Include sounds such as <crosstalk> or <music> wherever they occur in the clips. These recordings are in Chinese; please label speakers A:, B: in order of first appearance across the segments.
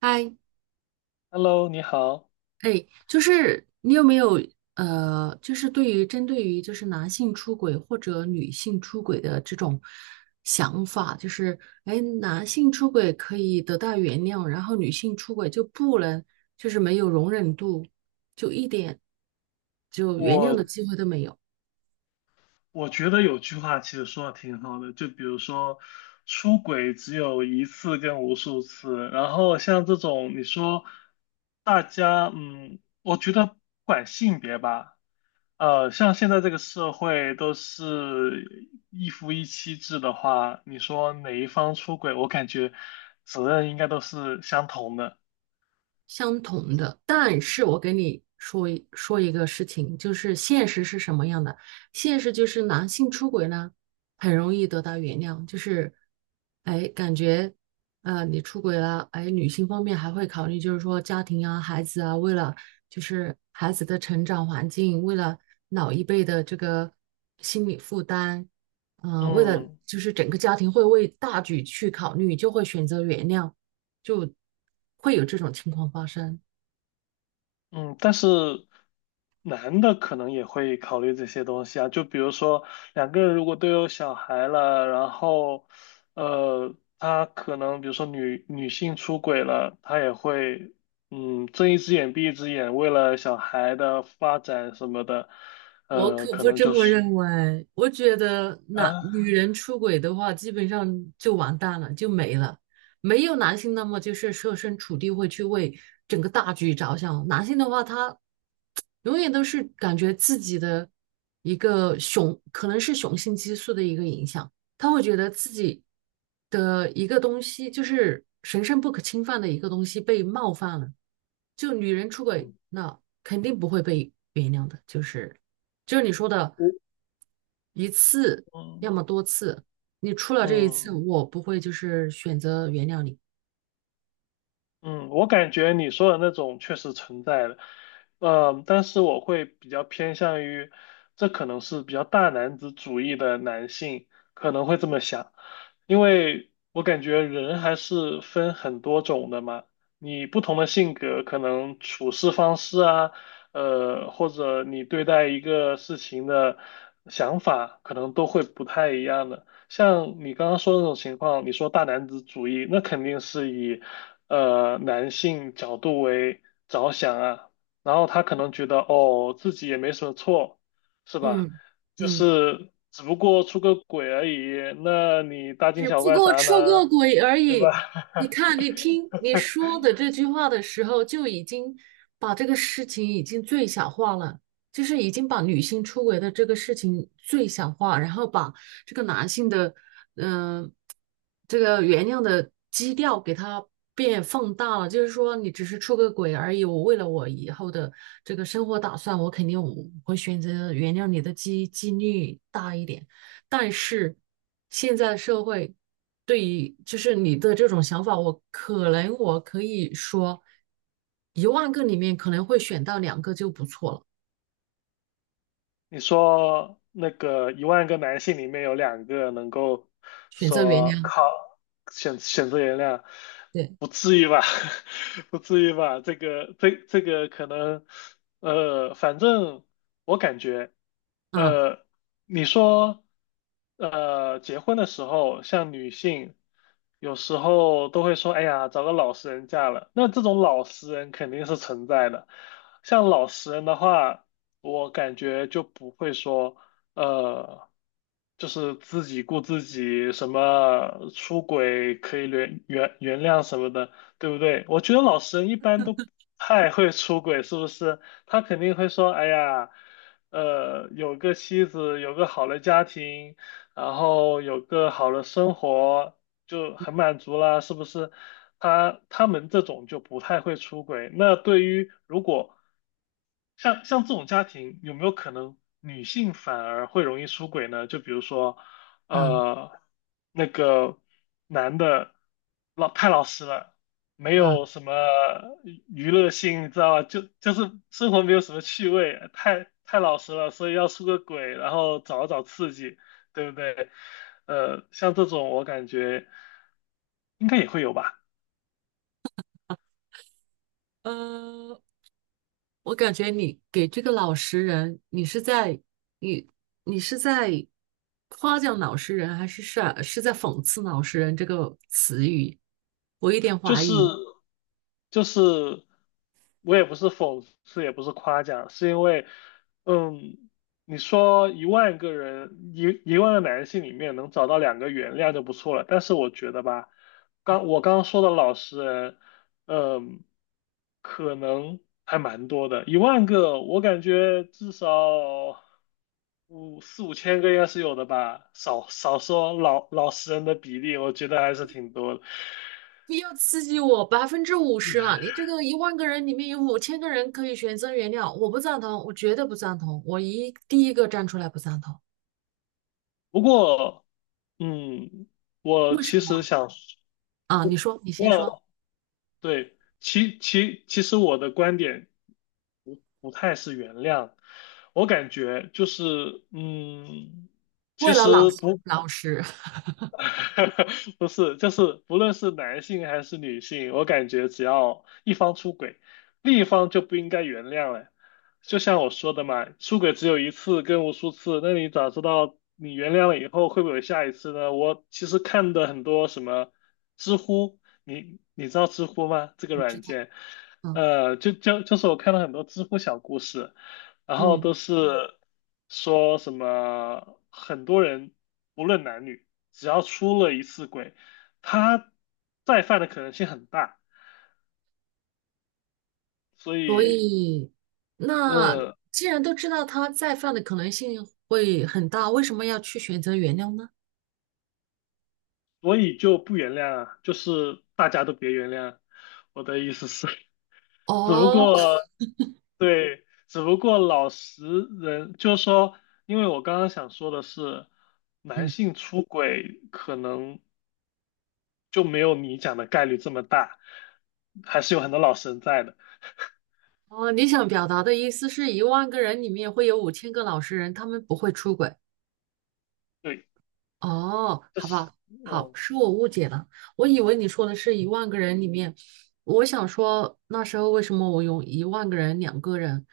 A: 嗨，
B: Hello，你好。
A: 哎，就是你有没有就是针对于就是男性出轨或者女性出轨的这种想法，就是哎，男性出轨可以得到原谅，然后女性出轨就不能，就是没有容忍度，就一点就原谅的
B: 我
A: 机会都没有。
B: 我觉得有句话其实说的挺好的，就比如说出轨只有一次跟无数次，然后像这种你说大家，我觉得不管性别吧，像现在这个社会都是一夫一妻制的话，你说哪一方出轨，我感觉责任应该都是相同的。
A: 相同的，但是我给你说一说一个事情，就是现实是什么样的？现实就是男性出轨呢，很容易得到原谅，就是，哎，感觉，你出轨了，哎，女性方面还会考虑，就是说家庭啊、孩子啊，为了就是孩子的成长环境，为了老一辈的这个心理负担，为了
B: 嗯。
A: 就是整个家庭会为大局去考虑，就会选择原谅。就会有这种情况发生。
B: 嗯，但是男的可能也会考虑这些东西啊，就比如说两个人如果都有小孩了，然后他可能比如说女性出轨了，他也会睁一只眼闭一只眼，为了小孩的发展什么的，
A: 我可
B: 可
A: 不
B: 能
A: 这
B: 就
A: 么
B: 是
A: 认为，我觉得男
B: 啊，
A: 女人出轨的话，基本上就完蛋了，就没了。没有男性那么就是设身处地会去为整个大局着想，男性的话他永远都是感觉自己的一个雄，可能是雄性激素的一个影响，他会觉得自己的一个东西，就是神圣不可侵犯的一个东西被冒犯了。就女人出轨，
B: 嗯，
A: 那肯定不会被原谅的，就是你说的
B: 我
A: 一次，要
B: 嗯
A: 么多次，你出了这一次，
B: 嗯。
A: 我不会就是选择原谅你。
B: 嗯，我感觉你说的那种确实存在的，但是我会比较偏向于，这可能是比较大男子主义的男性可能会这么想，因为我感觉人还是分很多种的嘛，你不同的性格可能处事方式啊，或者你对待一个事情的想法可能都会不太一样的。像你刚刚说的那种情况，你说大男子主义，那肯定是以男性角度为着想啊，然后他可能觉得哦自己也没什么错，是吧？
A: 嗯
B: 就
A: 嗯。
B: 是只不过出个轨而已，那你大惊
A: 只
B: 小
A: 不
B: 怪
A: 过
B: 啥呢？
A: 出过轨而
B: 对吧？
A: 已。你看，你
B: <laughs>
A: 听你说的这句话的时候，就已经把这个事情已经最小化了，就是已经把女性出轨的这个事情最小化，然后把这个男性的，嗯、这个原谅的基调给它变放大了。就是说，你只是出个轨而已，我为了我以后的这个生活打算，我肯定会选择原谅你的几率大一点。但是现在的社会对于就是你的这种想法，我可能我可以说，一万个里面可能会选到两个就不错了，
B: 你说那个一万个男性里面有两个能够
A: 选择原
B: 说
A: 谅。
B: 靠选择原谅，
A: 对，
B: 不至于吧？<laughs> 不至于吧？这个可能，反正我感觉，
A: 嗯
B: 呃，你说，结婚的时候，像女性有时候都会说，哎呀，找个老实人嫁了，那这种老实人肯定是存在的。像老实人的话，我感觉就不会说，呃，就是自己顾自己，什么出轨可以原谅什么的，对不对？我觉得老实人一般都不太会出轨，是不是？他肯定会说，哎呀，有个妻子，有个好的家庭，然后有个好的生活。就很满足啦，是不是？他们这种就不太会出轨。那对于如果像这种家庭，有没有可能女性反而会容易出轨呢？就比如说，
A: 嗯
B: 呃，那个男的太老实了，没
A: 嗯
B: 有什么娱乐性，你知道吧？就是生活没有什么趣味，太老实了，所以要出个轨，然后找找刺激。对不对？像这种我感觉应该也会有吧。
A: 呃，我感觉你给这个老实人，你是在夸奖老实人，还是在讽刺老实人这个词语？我有点
B: 就
A: 怀
B: 是
A: 疑。
B: 就是，我也不是讽刺，也不是夸奖，是因为，嗯，你说一万个人，一万个男性里面能找到两个原谅就不错了。但是我觉得吧，我刚刚说的老实人，嗯，可能还蛮多的，一万个，我感觉至少五千个应该是有的吧，少说老实人的比例，我觉得还是挺多的。
A: 不要刺激我，50%啊！你这个一万个人里面有5000个人可以选择原谅，我不赞同，我绝对不赞同，我第一个站出来不赞同。
B: 不过嗯，我
A: 为什
B: 其实
A: 么
B: 想
A: 啊？你说，你先
B: 问，
A: 说。
B: 对，其实我的观点不太是原谅，我感觉就是，
A: 为
B: 其
A: 了
B: 实
A: 老师，
B: 不
A: 老实，
B: <laughs> 不是，就是不论是男性还是女性，我感觉只要一方出轨，另一方就不应该原谅了。就像我说的嘛，出轨只有一次跟无数次，那你咋知道你原谅了以后会不会有下一次呢？我其实看的很多什么知乎，你知道知乎吗？这个
A: 我知
B: 软
A: 道，
B: 件，
A: 嗯
B: 就是我看了很多知乎小故事。然后
A: 嗯，
B: 都是说什么很多人不论男女，只要出了一次轨，他再犯的可能性很大，所
A: 所
B: 以
A: 以那
B: 呃，
A: 既然都知道他再犯的可能性会很大，为什么要去选择原谅呢？
B: 所以就不原谅啊，就是大家都别原谅啊，我的意思是，<laughs> 只不
A: 哦，
B: 过对，只不过老实人就是说，因为我刚刚想说的是，男
A: 嗯，
B: 性出轨可能，就没有你讲的概率这么大，还是有很多老神在的。
A: 哦，你想表达的意思是一万个人里面会有五千个老实人，他们不会出轨。
B: 对，
A: 哦，
B: 这
A: 好
B: 是，
A: 吧，好，
B: 嗯，
A: 是我误解了，我以为你说的是一万个人里面，我想说那时候为什么我用一万个人、两个人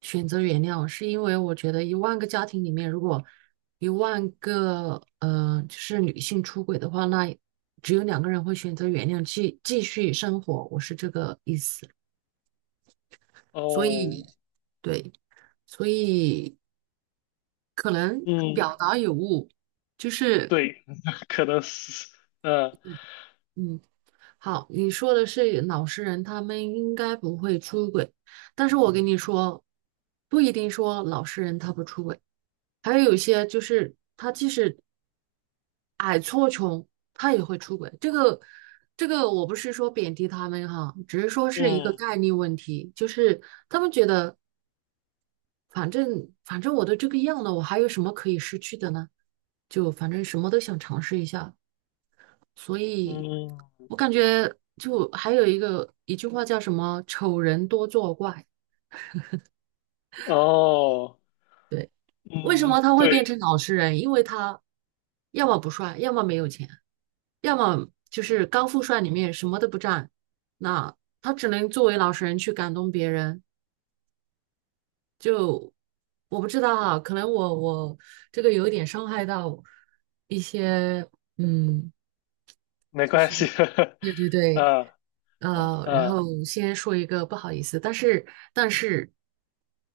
A: 选择原谅，是因为我觉得1万个家庭里面，如果一万个就是女性出轨的话，那只有两个人会选择原谅，继续生活，我是这个意思，所
B: 哦，
A: 以对，所以可能
B: 嗯，
A: 表达有误，就是
B: 对，<laughs> 可能是，嗯
A: 嗯。好，你说的是老实人，他们应该不会出轨。但是我跟你说，不一定说老实人他不出轨，还有有些就是他即使矮矬穷，他也会出轨。这个，我不是说贬低他们哈，只是说是一个
B: 嗯
A: 概率问题，就是他们觉得反正我都这个样了，我还有什么可以失去的呢？就反正什么都想尝试一下，所以
B: 嗯，
A: 我感觉就还有一句话叫什么“丑人多作怪”，
B: 哦，
A: 为什
B: 嗯，
A: 么他会
B: 对，
A: 变成老实人？因为他要么不帅，要么没有钱，要么就是高富帅里面什么都不占，那他只能作为老实人去感动别人。就我不知道啊，可能我这个有一点伤害到一些，嗯，
B: 没
A: 就
B: 关
A: 是
B: 系，<laughs>
A: 对对对，
B: 呃呃
A: 然
B: 呃，
A: 后先说一个不好意思，但是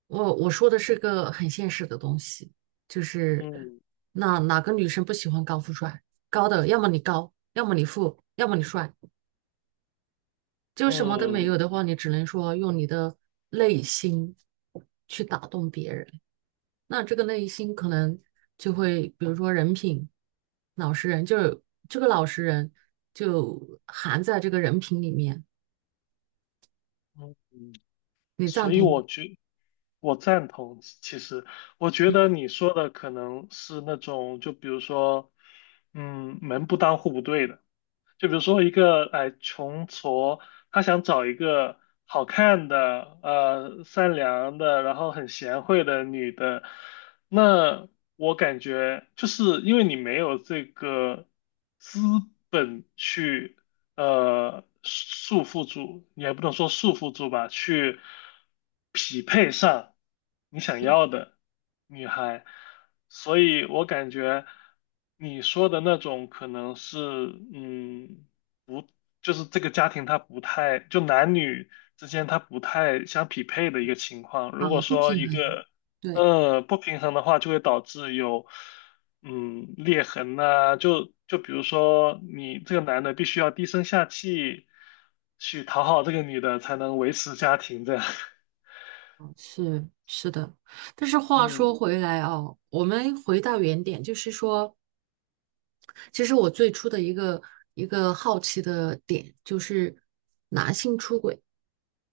A: 我说的是个很现实的东西，就是
B: 嗯
A: 那哪个女生不喜欢高富帅？高的，要么你高，要么你富，要么你帅，就什么都没
B: 嗯
A: 有的话，你只能说用你的内心去打动别人。那这个内心可
B: 嗯
A: 能就会，比如说人品、老实人，就是这个老实人就含在这个人品里面，
B: 嗯，
A: 你赞
B: 所以
A: 同吗？
B: 我觉。我赞同，其实我觉得你说的可能是那种，就比如说，门不当户不对的。就比如说一个哎穷矬，他想找一个好看的、善良的，然后很贤惠的女的，那我感觉就是因为你没有这个资本去束缚住，也不能说束缚住吧，去匹配上你想
A: 嗯
B: 要的女孩。所以我感觉你说的那种可能是，嗯。就是这个家庭它不太，就男女之间它不太相匹配的一个情况。如
A: 啊，
B: 果
A: 不
B: 说
A: 平
B: 一
A: 衡，
B: 个
A: 对，
B: 不平衡的话，就会导致有裂痕呐、就比如说你这个男的必须要低声下气去讨好这个女的才能维持家庭这样。<laughs>
A: 哦是是的。但是话
B: 嗯
A: 说回来哦，我们回到原点，就是说。其实我最初的一个好奇的点就是男性出轨，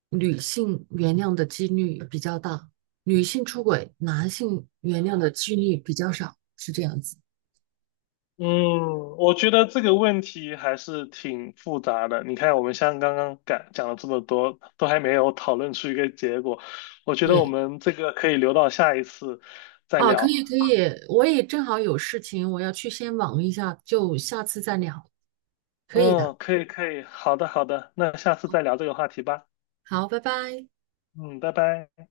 A: 女性原谅的几率比较大，女性出轨，男性原谅的几率比较少，是这样子。
B: 嗯，我觉得这个问题还是挺复杂的。你看，我们像刚刚讲了这么多，都还没有讨论出一个结果。我觉得我
A: 对，
B: 们这个可以留到下一次再
A: 啊，可以
B: 聊。
A: 可以，我也正好有事情，我要去先忙一下，就下次再聊。可以的，
B: 嗯，可以可以，好的好的，那下次再聊这个话题吧。
A: 好，拜拜。
B: 嗯，拜拜。